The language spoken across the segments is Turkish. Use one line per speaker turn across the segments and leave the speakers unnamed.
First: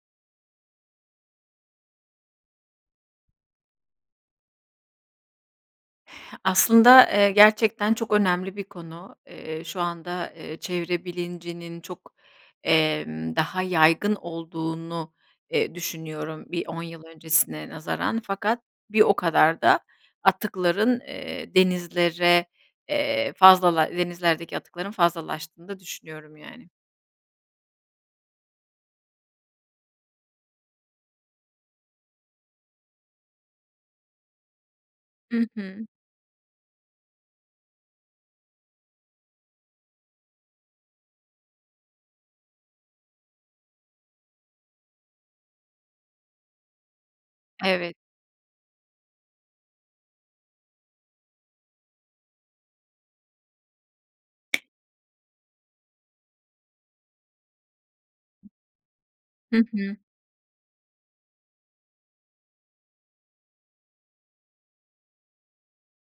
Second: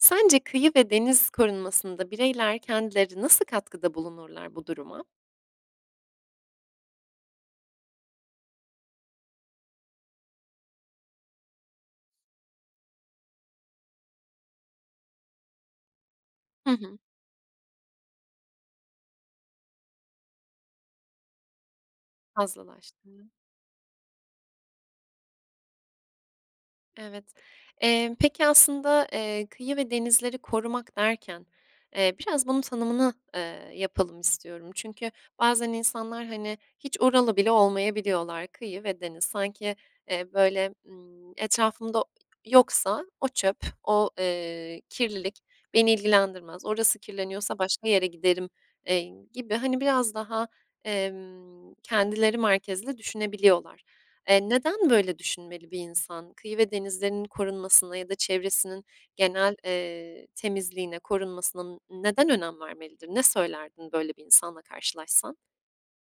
Sence kıyı ve deniz korunmasında bireyler kendileri nasıl katkıda bulunurlar bu duruma?
Aslında, eee, gerçekten çok önemli bir konu. Eee, şu anda, eee, çevre bilincinin çok, emm, daha yaygın olduğunu, eee, düşünüyorum bir
Hı
10
hı.
yıl öncesine nazaran. Fakat bir o kadar da atıkların, eee, denizlere,
Fazlalaştı.
eee, fazlala denizlerdeki atıkların fazlalaştığını da düşünüyorum, yani.
Evet. Eee, peki aslında, eee, kıyı ve denizleri korumak derken, eee, biraz bunun tanımın, eee, yapalım istiyorum. Çünkü
Hı
bazen
hı.
insanlar, hani, hiç oralı bile olmayabiliyorlar. Kıyı ve deniz. Sanki, eee, böyle, ımm, etrafımda yoksa o çöp o, eee, kirlilik beni ilgilendirmez. Orası kirleniyorsa başka
Evet.
yere giderim, eee, gibi, hani, biraz, emm, daha kendileri merkezli düşünebiliyorlar. Eee, neden, böyle, düşünmeli bir insan? Kıyı ve denizlerinin korunmasına ya da çevresinin genel,
Hı hı.
eee, temizliğine korunmasına n neden önem vermelidir? Ne söylerdin böyle bir insanla karşılaşsan?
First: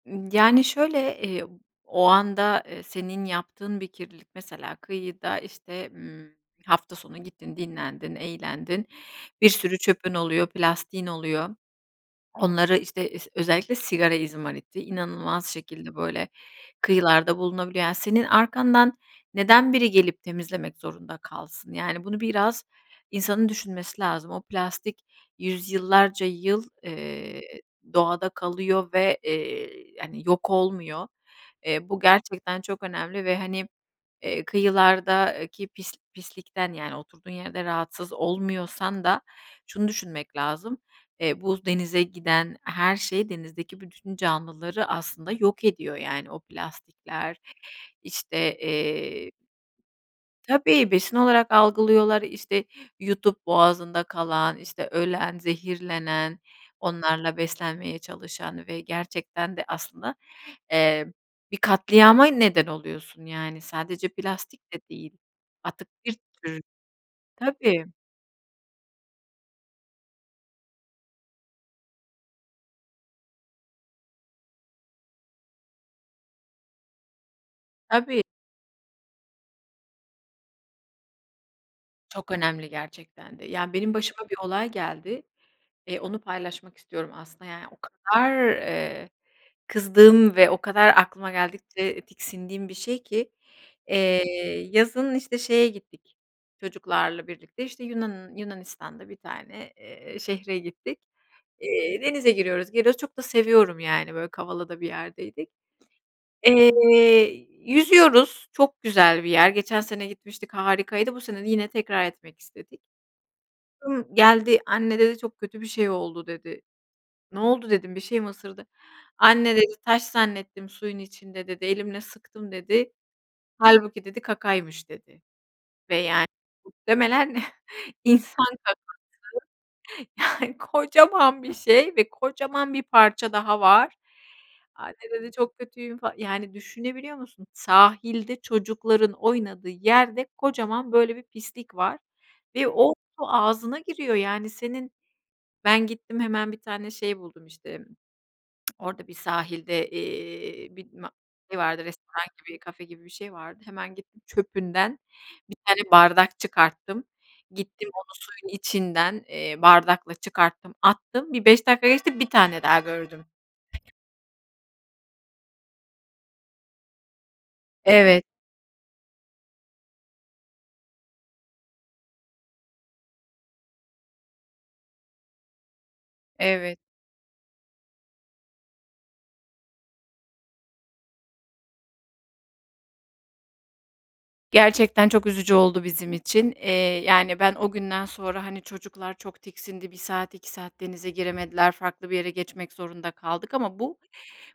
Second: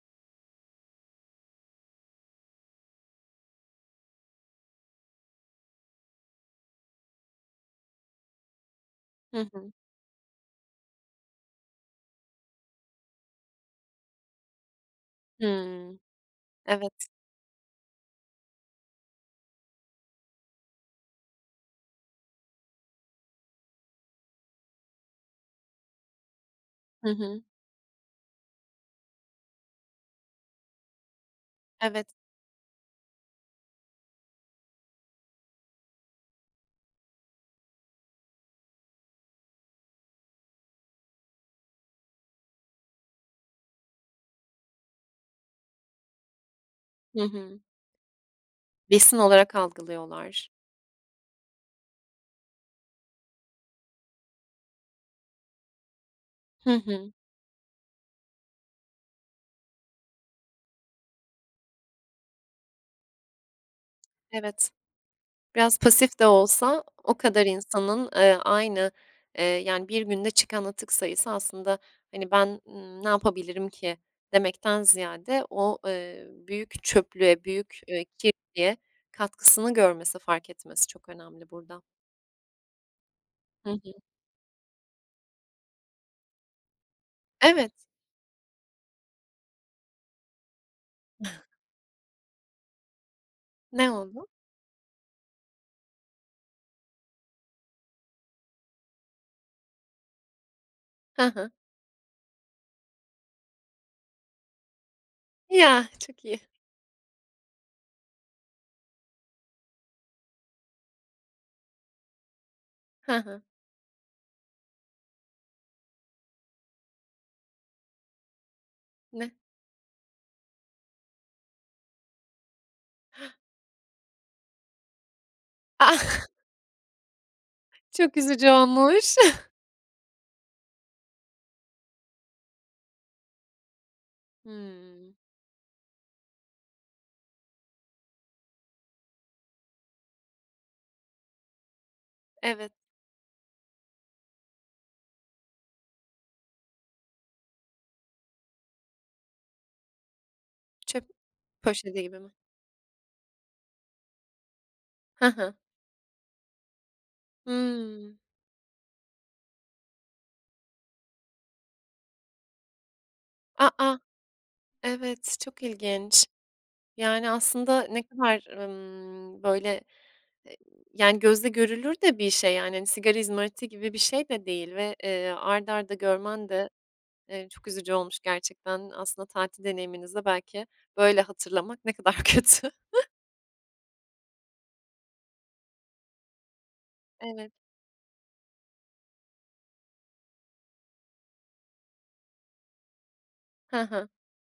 Imm, yani, şöyle, iii, o anda, eee, senin yaptığın bir kirlilik, mesela kıyıda, işte, ımm, hafta sonu gittin, dinlendin, eğlendin,
Hı
bir
hı.
sürü çöpün oluyor, plastiğin oluyor. Onları, işte, ıs özellikle sigara izmariti, inanılmaz şekilde,
Hıı.
böyle,
Evet.
kıyılarda bulunabiliyor. Yani, senin arkandan neden biri gelip temizlemek zorunda kalsın? Yani, bunu biraz insanın düşünmesi lazım. O plastik yüzyıllarca yıl,
Hı
ııı,
hı.
doğada kalıyor ve, eee, hani, yok olmuyor. Iıı, bu
Evet.
gerçekten çok önemli ve, hani, eee, kıyılardaki pisl pislikten, yani, oturduğun yerde rahatsız olmuyorsan da şunu düşünmek lazım, eee, bu denize giden her şey denizdeki bütün canlıları aslında yok ediyor, yani. O
Hı
plastikler,
hı.
işte,
Besin
eee
olarak algılıyorlar.
Tabii. Besin olarak algılıyorlar. İşte, yutup boğazında kalan, işte, ölen, zehirlenen,
Hı hı.
onlarla beslenmeye çalışan ve gerçekten de aslında, eee, bir katliama neden oluyorsun, yani, sadece
Evet.
plastik de değil,
Biraz
atık bir
pasif de
sürü.
olsa o kadar
Tabii.
insanın, eee, aynı, eee, yani, 1 günde çıkan atık sayısı aslında, hani, ben, ımm, ne yapabilirim ki, demekten ziyade o, eee, büyük çöplüğe, büyük, eee,
Tabii.
kirliliğe katkısını görmesi, fark etmesi çok önemli burada.
Çok önemli gerçekten de.
Hı
Yani, benim
hı.
başıma bir olay geldi. Eee, onu paylaşmak istiyorum aslında, yani,
Evet.
o kadar, eee, kızdığım ve o kadar aklıma geldikçe, eee, tiksindiğim bir şey ki.
Ne
Eee,
oldu?
yazın, işte, şeye gittik çocuklarla birlikte, işte, Yunan Yunanistan'da bir tane, eee, eee, şehre gittik.
Hı hı.
Eee, denize giriyoruz, geliyoruz, çok da seviyorum, yani, böyle, Kavala'da bir yerdeydik.
Ya! Çok iyi.
Eee, yüzüyoruz. Çok güzel bir yer. Geçen sene gitmiştik. Harikaydı. Bu sene de yine tekrar etmek istedik.
Hı hı.
Kızım geldi. "Anne" dedi, "Çok kötü bir şey oldu" dedi. "Ne oldu?" dedim, "Bir şey mi ısırdı?"
Ne?
"Anne" dedi, "Taş zannettim suyun içinde" dedi, "Elimle sıktım" dedi.
Hıı!
"Hâlbuki" dedi, "Kakaymış" dedi.
Ah!
Ve, yani, muhtemelen
Çok
insan
üzücü
kakası,
olmuş.
yani, kocaman bir şey ve kocaman bir parça daha var. "Anne"
Hıı.
dedi, "Çok kötüyüm fal" Yani, düşünebiliyor musun, sahilde, çocukların oynadığı yerde, kocaman böyle bir pislik var ve
Evet.
o su ağzına giriyor, yani, senin. Ben, gittim hemen bir tane şey buldum, işte, orada bir sahilde, iii, bir
Çöp
ma şey vardı
poşeti gibi
restoran
mi?
gibi, kafe gibi bir şey vardı. Hemen gittim çöpünden
Hı hı.
1 tane bardak çıkarttım. Gittim,
Hıı.
onu suyun içinden, eee, bardakla çıkarttım attım. Bir 5 dakika geçti, 1 tane daha gördüm.
A, a! Evet, çok ilginç. Yani, aslında ne
Evet.
kadar, ımm, böyle, eee, yani, gözle görülür de bir şey, yani. Hani, sigara izmariti gibi bir şey de değil ve, eee, art arda görmen de,
Evet.
eee, çok üzücü olmuş gerçekten. Aslında tatil deneyiminizi de belki böyle hatırlamak ne kadar kötü.
Gerçekten çok üzücü oldu bizim için. Eee, yani,
Evet.
ben, o günden sonra, hani, çocuklar çok tiksindi 1 saat, 2 saat denize giremediler. Farklı bir yere geçmek zorunda kaldık. Ama
Hı
bu,
hı.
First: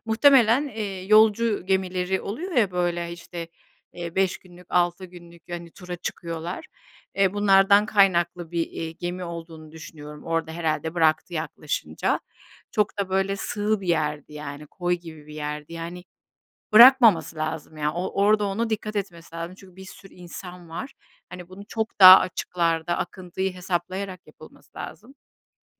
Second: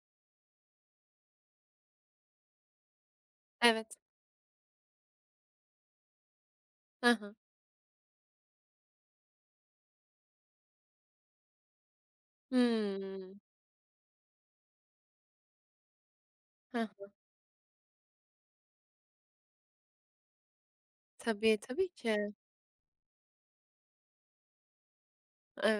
muhtemelen, eee, yolcu gemileri oluyor ya, böyle, işte,
Evet.
eee, 5 günlük, 6 günlük, hani, tura çıkıyorlar.
Hı
Eee,
hı.
bunlardan kaynaklı bir, eee, gemi olduğunu düşünüyorum, orada herhâlde bıraktı, yaklaşınca. Çok da,
Hıı.
böyle, sığ bir yerdi, yani. Koy gibi bir yerdi, yani,
Hı hı.
bırakmaması lazım, ya. O orada ona dikkat etmesi lazım çünkü bir sürü insan var. Hani,
Tabii,
bunu
tabii
çok daha
ki.
açıklarda akıntıyı hesaplayarak yapılması lazım.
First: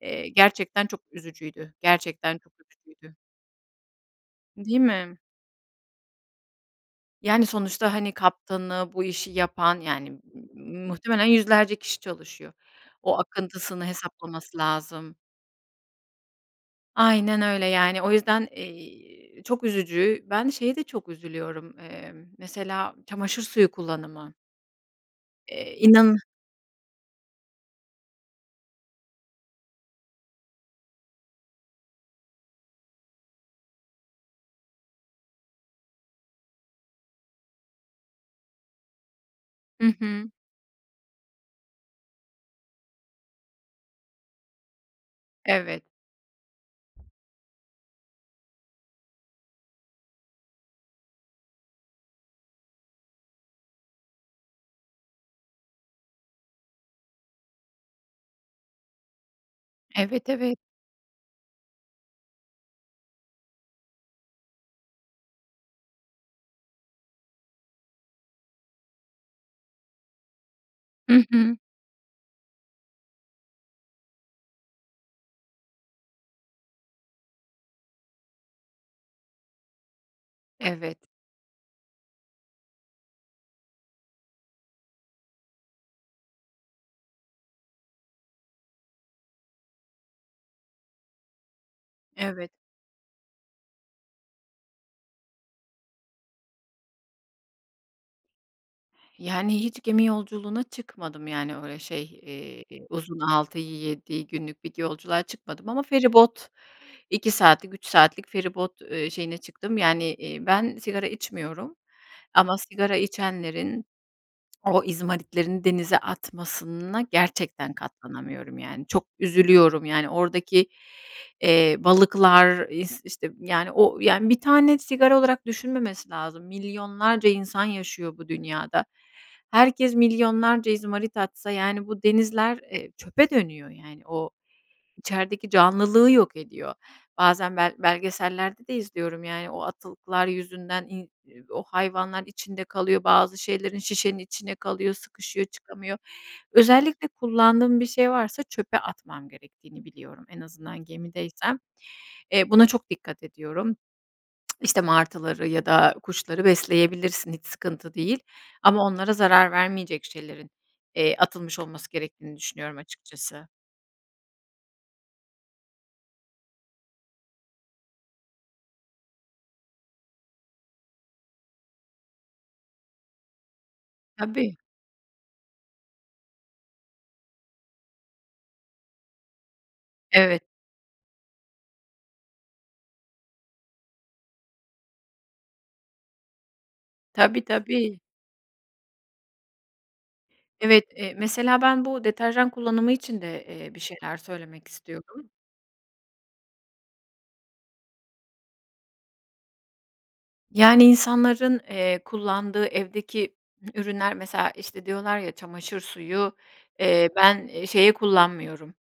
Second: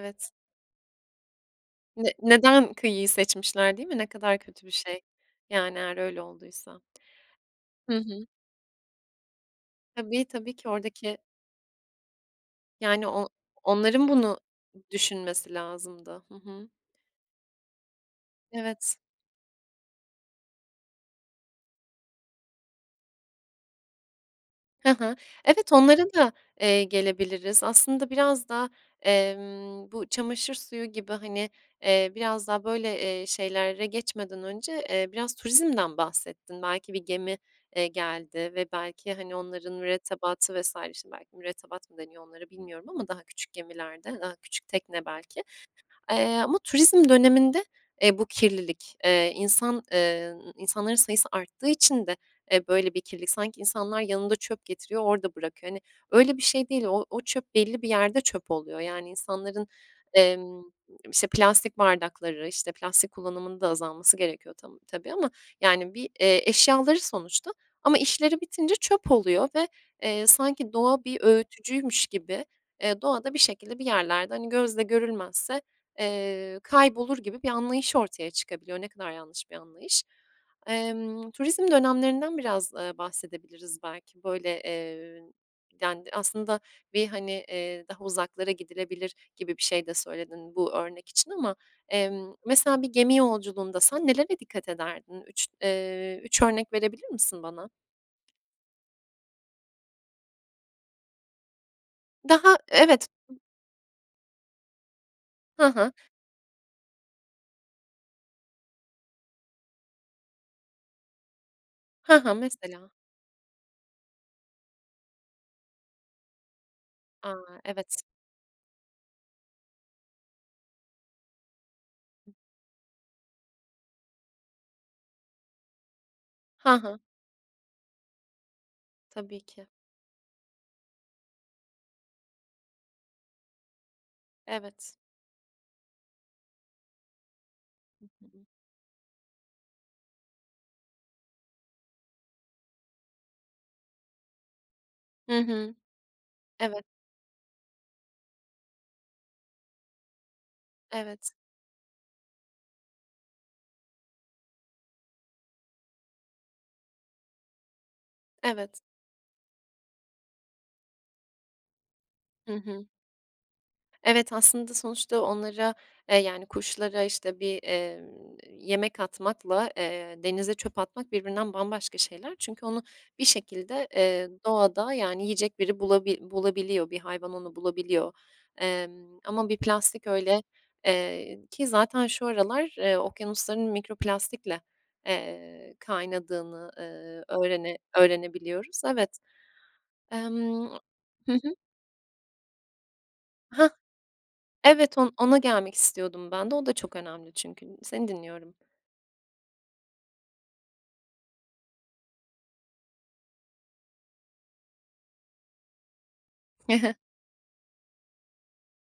Eee, gerçekten çok üzücüydü.
Ne
Gerçekten çok
neden kıyıyı
üzücüydü.
seçmişler, değil mi? Ne kadar kötü bir
Değil
şey?
mi?
Yani, eğer öyle olduysa.
Yani, sonuçta,
Hı
hani,
hı.
kaptanı, bu işi yapan, yani,
Tabii, tabii ki oradaki
muhtemelen yüzlerce kişi çalışıyor.
Yani,
O
o
akıntısını
onların bunu
hesaplaması lazım.
düşünmesi lazımdı. Hı hı.
Aynen öyle, yani, o yüzden,
Evet.
eee, çok üzücü. Ben, şeye de çok üzülüyorum, eee, mesela, çamaşır suyu kullanımı.
Hı hı. Evet,
Eee,
onlara
inan
da, eee, gelebiliriz. Aslında biraz da, emm, bu çamaşır suyu gibi, hani, eee, biraz daha böyle, eee, şeylere geçmeden önce, eee, biraz turizmden bahsettin. Belki bir gemi, eee, geldi ve belki, hani, onların
Hı hı.
mürettebatı vs. Şimdi belki mürettebat mı deniyor onlara bilmiyorum ama daha küçük gemilerde, daha küçük tekne, belki.
Evet.
Eee, ama turizm döneminde, eee, bu kirlilik, eee, insan, eee, insanların sayısı arttığı için de, eee, böyle bir kirlilik. Sanki insanlar yanında çöp getiriyor, orada bırakıyor, hani, öyle bir şey değil. O o çöp belli bir yerde çöp oluyor. Yani, insanların,
Evet, evet.
emm, işte, plastik bardakları, işte, plastik kullanımının da azalması gerekiyor tam tabii ama. Yani, bir, eee, eşyaları sonuçta ama işleri bitince çöp oluyor ve, eee, sanki doğa bir
Hı hı.
öğütücüymüş gibi, eee, doğada bir şekilde, bir yerlerde, hani, gözle görülmezse, eee, kaybolur gibi bir anlayış ortaya çıkabiliyor. Ne kadar yanlış bir anlayış.
Evet.
Emm, turizm dönemlerinden biraz, eee, bahsedebiliriz belki. Böyle, eee, yani, aslında, bir, hani, eee, daha uzaklara gidilebilir gibi bir şey de söyledin bu örnek için ama. Emm,
Evet.
mesela bir gemi yolculuğunda sen nelere dikkat ederdin? 3, eee, 3 örnek verebilir misin bana?
Yani, hiç gemi yolculuğuna çıkmadım. Yani, öyle şey,
Daha,
eee,
evet.
uzun, 6-7 günlük bir yolculuğa
Hı
çıkmadım ama
hı.
feribot 2 saatlik, 3 saatlik feribot, eee, şeyine çıktım. Yani, eee, ben, sigara içmiyorum
Hı hı,
ama
mesela.
sigara içenlerin o izmaritlerini denize atmasına
A!
gerçekten
Evet.
katlanamıyorum. Yani, çok üzülüyorum, yani, oradaki, eee, balıklar, is işte, yani, o, yani, 1 tane sigara olarak düşünmemesi lazım,
Hı hı.
milyonlarca insan yaşıyor bu dünyada.
Tabii ki.
Herkes milyonlarca izmarit atsa, yani, bu denizler, eee, çöpe dönüyor, yani. O,
Evet.
içerideki canlılığı yok ediyor. Bazen ben,
Hı hı.
belgesellerde de izliyorum, yani, o atıklar yüzünden i e o hayvanlar içinde kalıyor bazı şeylerin. Şişenin içinde kalıyor,
Hı
sıkışıyor,
hı,
çıkamıyor.
evet.
Özellikle kullandığım bir şey varsa çöpe atmam gerektiğini biliyorum en azından
Evet.
gemideysem. Eee, buna çok dikkat ediyorum. işte, martıları ya da kuşları besleyebilirsin hiç sıkıntı değil
Evet.
ama onlara zarar vermeyecek şeylerin, eee, atılmış olması gerektiğini
Hı
düşünüyorum,
hı.
açıkçası.
Evet, aslında sonuçta onlara, eee, yani kuşlara işte bir, emm, yemek atmakla, eee, denize çöp atmak birbirinden bambaşka şeyler çünkü onu bir şekilde, eee,
Tabii.
doğada yani yiyecek biri bulabi bulabiliyor, bir hayvan onu bulabiliyor. Emm, ama bir plastik
Evet.
öyle, eee, ki zaten şu aralar, eee, okyanusların mikroplastikle, eee, kaynadığını, eee,
Tabii,
öğrene
tabii.
öğrenebiliyoruz, evet. Emm,
Evet, eee,
hı hı.
mesela ben bu deterjan kullanımı için de,
Hah.
eee, bir şeyler söylemek
Evet on
istiyordum.
ona gelmek istiyordum ben de. O da çok önemli çünkü. Seni dinliyorum.
Yani insanların, eee, kullandığı evdeki ürünler mesela işte diyorlar ya çamaşır suyu,
Hı hı.
eee, ben şeye kullanmıyorum,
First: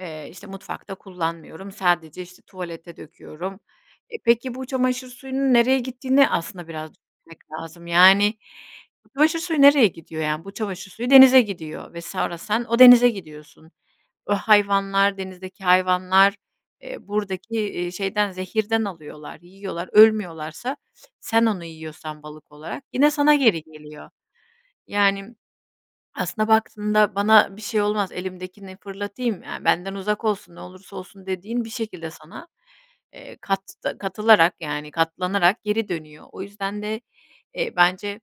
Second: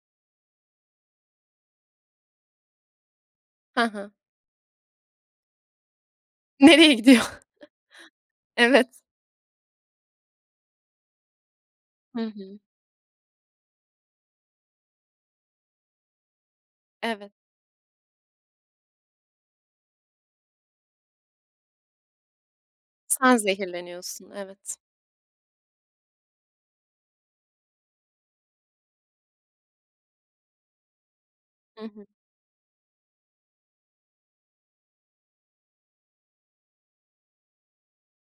eee, işte mutfakta kullanmıyorum, sadece işte tuvalete döküyorum.
Ha ha.
E, peki bu çamaşır suyunun nereye gittiğini aslında biraz
Nereye gidiyor?
düşünmek lazım, yani
Evet.
çamaşır suyu nereye gidiyor, yani bu çamaşır suyu denize gidiyor ve
Hı
sonra
hı.
sen o denize gidiyorsun. O hayvanlar, denizdeki hayvanlar, eee,
Evet.
buradaki, eee, şeyden, zehirden alıyorlar, yiyorlar, ölmüyorlarsa sen onu yiyorsan balık olarak yine sana
Sen
geri geliyor.
zehirleniyorsun, evet.
Yani aslında baktığında bana bir şey olmaz elimdekini fırlatayım, ya benden uzak olsun, ne olursa olsun dediğin bir
Hı hı.
şekilde sana, eee, katta katılarak yani katlanarak geri dönüyor. O yüzden de, eee, bence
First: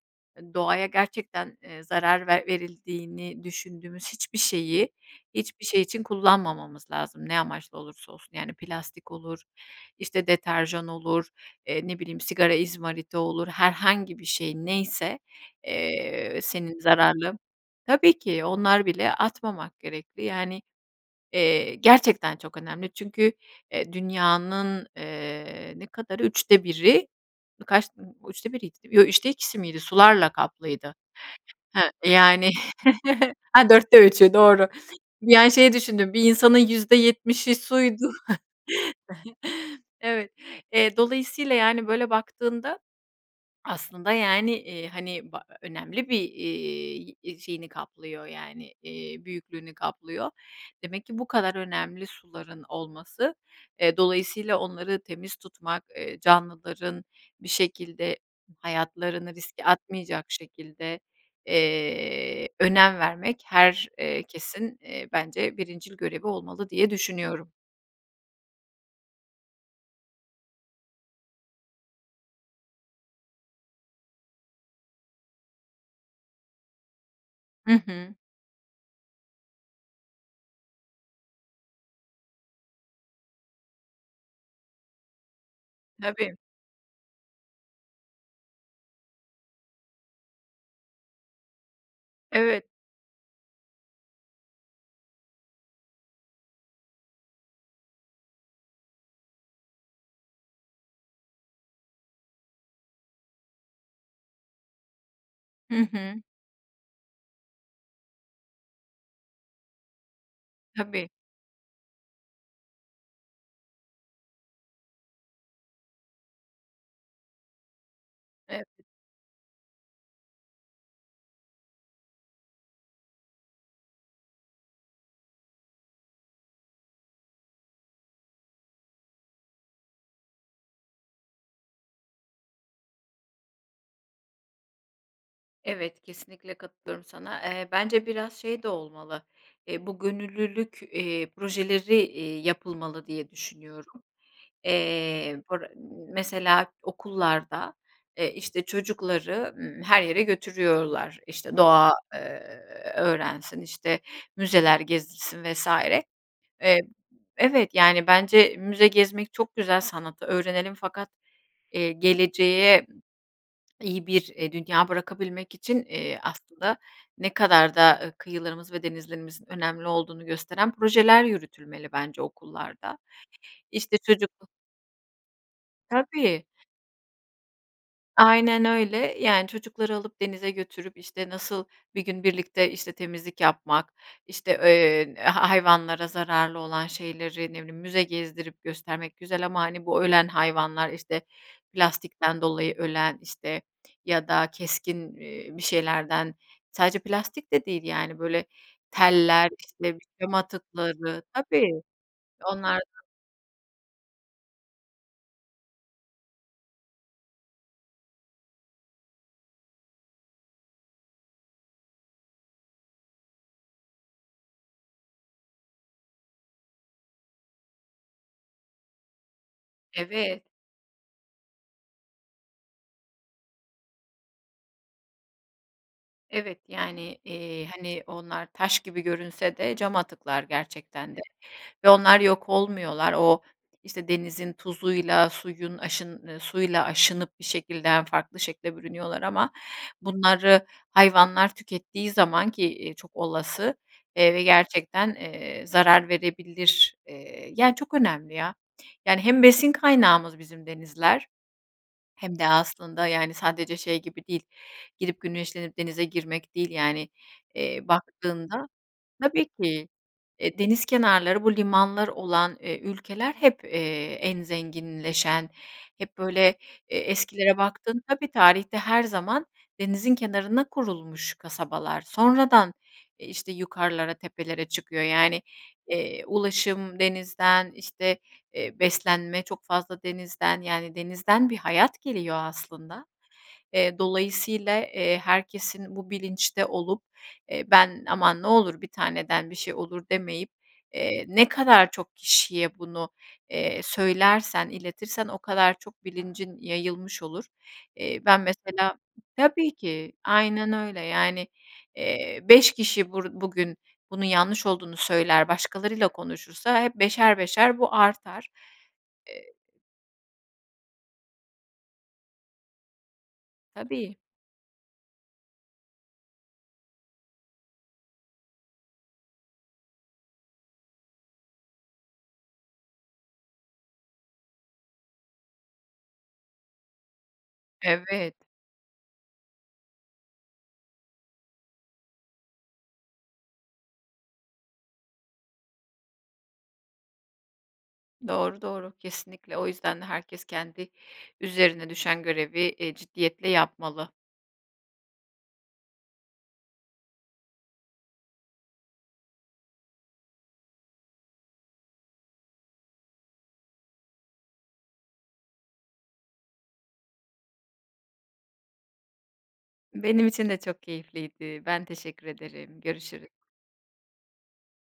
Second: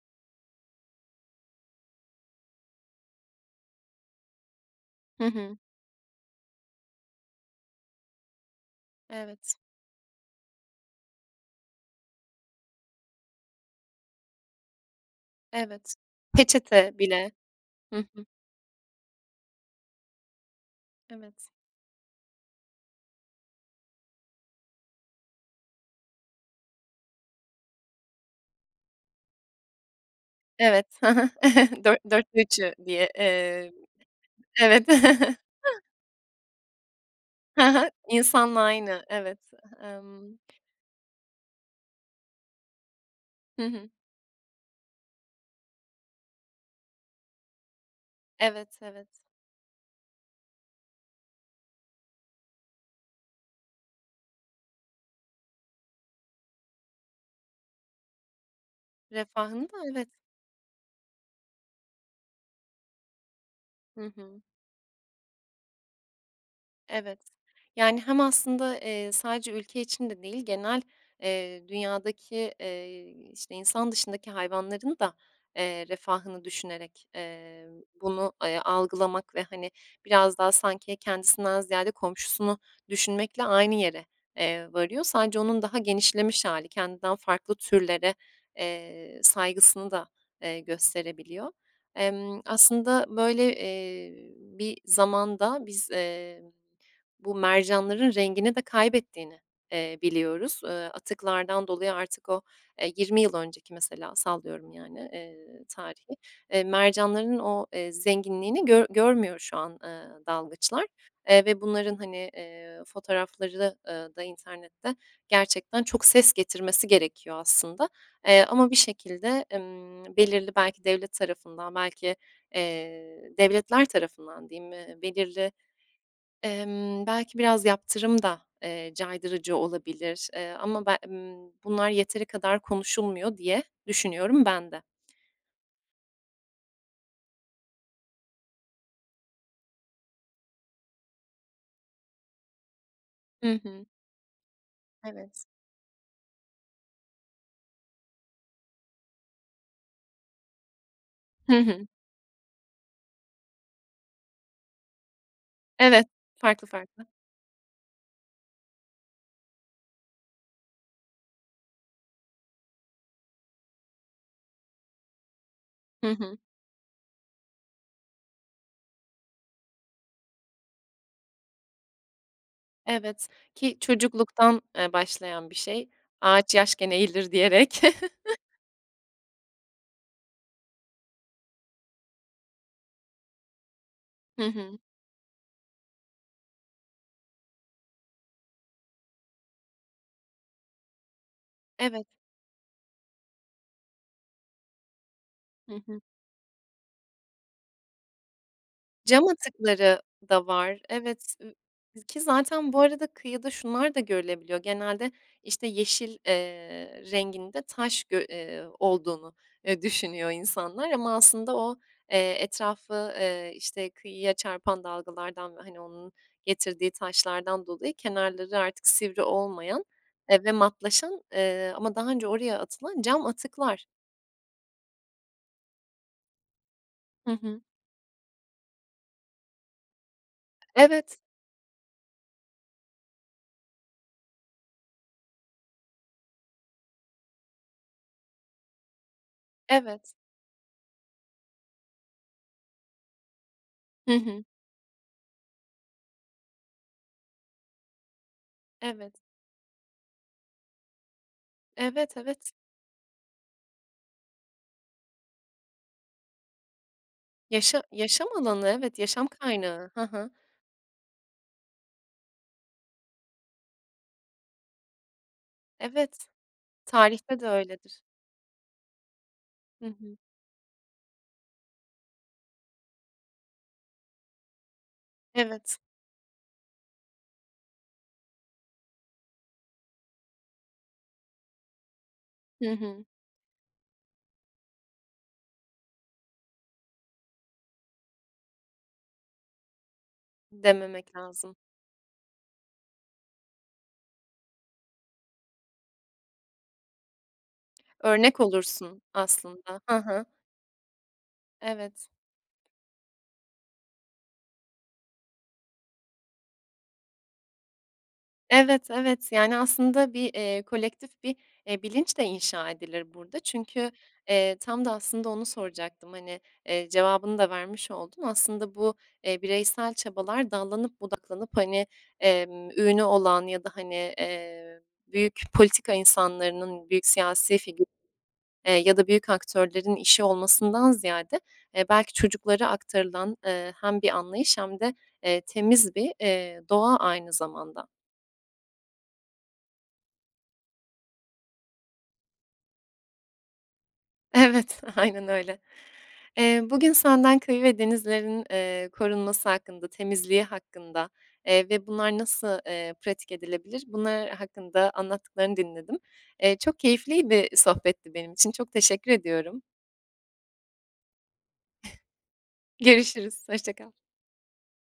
doğaya gerçekten, eee, zarar ver verildiğini düşündüğümüz hiçbir şeyi,
Hı hı.
hiçbir şey için kullanmamamız lazım, ne amaçla olursa olsun. Yani plastik olur,
Evet.
işte deterjan olur, eee, ne bileyim sigara izmariti olur, herhangi bir şey neyse,
Evet.
eee, senin
Peçete bile.
zararlı.
Hı
Tabii
hı.
ki, onlar bile atmamak gerekli. Yani,
Evet.
eee, gerçekten çok önemli çünkü, eee, dünyanın, ııı, ne kadarı 3'te 1'i kaç 3'te 1'iydi değil mi Yo, 3'te 2'si miydi, sularla
Evet,
kaplıydı.
ha ha,
Ha,
dört dörtte
yani
üçü diye,
ha
eee.
4'te 3'ü, doğru.
Evet.
Yani şeyi düşündüm bir insanın %70'i
Ha ha.
suydu.
İnsanla aynı, evet,
Evet,
emm
eee, dolayısıyla yani böyle baktığında
Hı hı.
aslında yani, iii, hani ba önemli bir, iii, yi şeyini kaplıyor yani,
Evet, evet.
iii, büyüklüğünü kaplıyor. Demek ki bu kadar önemli suların olması, eee, dolayısıyla onları temiz tutmak, eee, canlıların bir şekilde hayatlarını riske
Refahını da, evet.
atmayacak şekilde, eee, önem vermek her,
Hı
eee,
hı.
kesin, eee, bence birincil görevi olmalı diye
Evet.
düşünüyorum.
Yani hem aslında, eee, sadece ülke için de değil, genel, eee, dünyadaki, eee, işte insan dışındaki hayvanların da, eee, refahını düşünerek,
Hı
emm,
hı.
bunu, eee, algılamak ve hani, biraz daha sanki kendisinden ziyade komşusunu düşünmekle aynı yere, eee, varıyor. Sadece onun daha
Tabii.
genişlemiş hâli, kendinden farklı türlere, eee, saygısını da, eee, gösterebiliyor. Emm,
Evet.
aslında böyle, eee, bir zamanda biz, eee, bu mercanların rengini de kaybettiğini, eee, biliyoruz. Eee, atıklardan dolayı artık o, eee, 20 yıl önceki mesela sallıyorum yani, eee,
Hı
tarihi.
hı.
Eee, mercanların o, eee, zenginliğini gör görmüyor şu an, eee, dalgıçlar,
Tabii.
eee, ve bunların hani, eee, fotoğrafları, eee, da internette gerçekten çok ses getirmesi gerekiyor aslında. Eee,
Ev
ama bir şekilde, emm, belirli belki devlet tarafından belki, eee, devletler tarafından diyeyim, ııı, belirli, emm, belki biraz yaptırım da, eee, caydırıcı olabilir, eee, ama be emm, bunlar yeteri kadar konuşulmuyor diye düşünüyorum ben de.
Evet, kesinlikle katılıyorum sana. Eee, bence biraz şey de olmalı. Eee, bu gönüllülük, eee, projeleri, iii, yapılmalı diye
Hı hı.
düşünüyorum. Eee,
Evet.
bur mesela okullarda, eee, işte çocukları, ımm, her yere götürüyorlar.
Hı
İşte
hı.
doğa, eee, öğrensin, işte müzeler gezilsin vs.
Evet. Farklı
Eee,
farklı.
evet yani bence müze gezmek çok güzel. Sanatı öğrenelim fakat, eee, geleceğe iyi bir, eee, dünya bırakabilmek için,
Hı
eee,
hı.
aslında ne kadar da, aaa, kıyılarımız ve denizlerimizin önemli olduğunu gösteren projeler yürütülmeli bence okullarda.
Evet. Ki
İşte çocuk [unintelligible]
çocukluktan, eee, başlayan bir şey.
Tabii.
"Ağaç yaşken eğilir." diyerek.
Aynen öyle, yani çocukları alıp denize götürüp, işte, nasıl bir gün birlikte, işte, temizlik yapmak,
Hı
işte,
hı.
eee, ha hayvanlara zararlı olan şeyleri, ne bileyim, müze gezdirip göstermek güzel ama hani bu ölen hayvanlar, işte
Evet.
plastikten dolayı ölen, işte ya da keskin, ııı, bir
Hı hı.
şeylerden sadece plastik de değil yani böyle
Cam
teller, işte
atıkları
cam
da var.
atıkları,
Evet, ııı,
tabii.
ki zaten bu
Onlardan
arada kıyıda şunlar da görülebiliyor. Genelde işte yeşil, eee, renginde taş gö ııı, olduğunu, eee, düşünüyor insanlar ama aslında o, eee, etrafı, eee, işte kıyıya çarpan dalgalardan ve hani onun getirdiği taşlardan dolayı kenarları artık sivri olmayan,
Evet.
eee, ve matlaşan, eee, ama daha önce oraya atılan cam atıklar.
Evet. Yani,
Hı hı.
eee, hani, onlar taş gibi görünse de cam atıklar gerçekten
Evet.
de ve onlar yok olmuyorlar. O, işte, denizin tuzuyla suyun aşın eee, suyla aşınıp bir şekilde hem farklı şekle bürünüyorlar ama
Evet.
bunları hayvanlar tükettiği zaman ki, eee, çok olası,
Hı
eee, ve
hı.
gerçekten, eee, zarar verebilir. Eee, yani, çok önemli ya.
Evet.
Yani, hem besin kaynağımız bizim denizler
Evet,
hem de
evet.
aslında, yani, sadece şey gibi değil girip güneşlenip denize girmek değil. Yani, eee,
Yaşa yaşam alanı
baktığında
evet, yaşam
Tabii ki.
kaynağı, hı hı.
E, deniz kenarları bu limanlar olan, eee, ülkeler hep, eee, en zenginleşen hep,
Evet.
böyle, eee,
Tarihte de
eskilere baktığında
öyledir.
tabii, tarihte her zaman
Hı
denizin
hı.
kenarına kurulmuş kasabalar. Sonradan, e, işte, yukarılara tepelere çıkıyor. Yani,
Evet.
eee, ulaşım denizden, işte, eee, beslenme çok fazla denizden, yani, denizden bir hayat geliyor
Hı
aslında.
hı.
Eee, dolayısıyla, eee, herkesin bu bilinçte olup, eee, ben "aman ne olur 1 taneden bir şey olur demeyip"
Dememek
eee, ne
lazım.
kadar çok kişiye bunu, eee, söylersen, iletirsen o kadar çok bilincin yayılmış olur. Eee,
Örnek
ben mesela
olursun
Tabii
aslında. Hı
ki.
hı.
Aynen öyle, yani,
Evet.
eee, 5 kişi bur bugün bunun yanlış olduğunu söyler başkalarıyla konuşursa hep beşer beşer bu artar.
Evet, evet.
Eee
Yani, aslında bir, eee, kolektif bir, eee, bilinç de inşa edilir burada. Çünkü,
Tabii.
eee, tam da aslında onu soracaktım, hani, eee, cevabını da vermiş oldun. Aslında bu, eee, bireysel çabalar dallanıp budaklanıp, hani, emm, ünü olan ya da, hani, eee, büyük politika insanlarının, büyük siyasi figür
Evet.
eee, ya da büyük aktörlerin işi olmasından ziyade, eee, belki çocuklara aktarılan, eee, hem bir anlayış hem de, eee, temiz bir, eee, doğa aynı zamanda.
Doğru, doğru. Kesinlikle. O yüzden herkes kendi üzerine düşen görevi, eee, ciddiyetle yapmalı.
Evet, aynen öyle. Eee, bugün senden köyü ve denizlerin, eee, korunması hakkında, temizliği hakkında, eee, ve bunlar nasıl, eee, pratik edilebilir, bunlar hakkında anlattıklarını dinledim. Eee, çok keyifliydi, sohbetti benim için. Çok teşekkür ediyorum.
Benim için de çok keyifliydi. Ben teşekkür ederim, görüşürüz.
Görüşürüz, hoşça kal.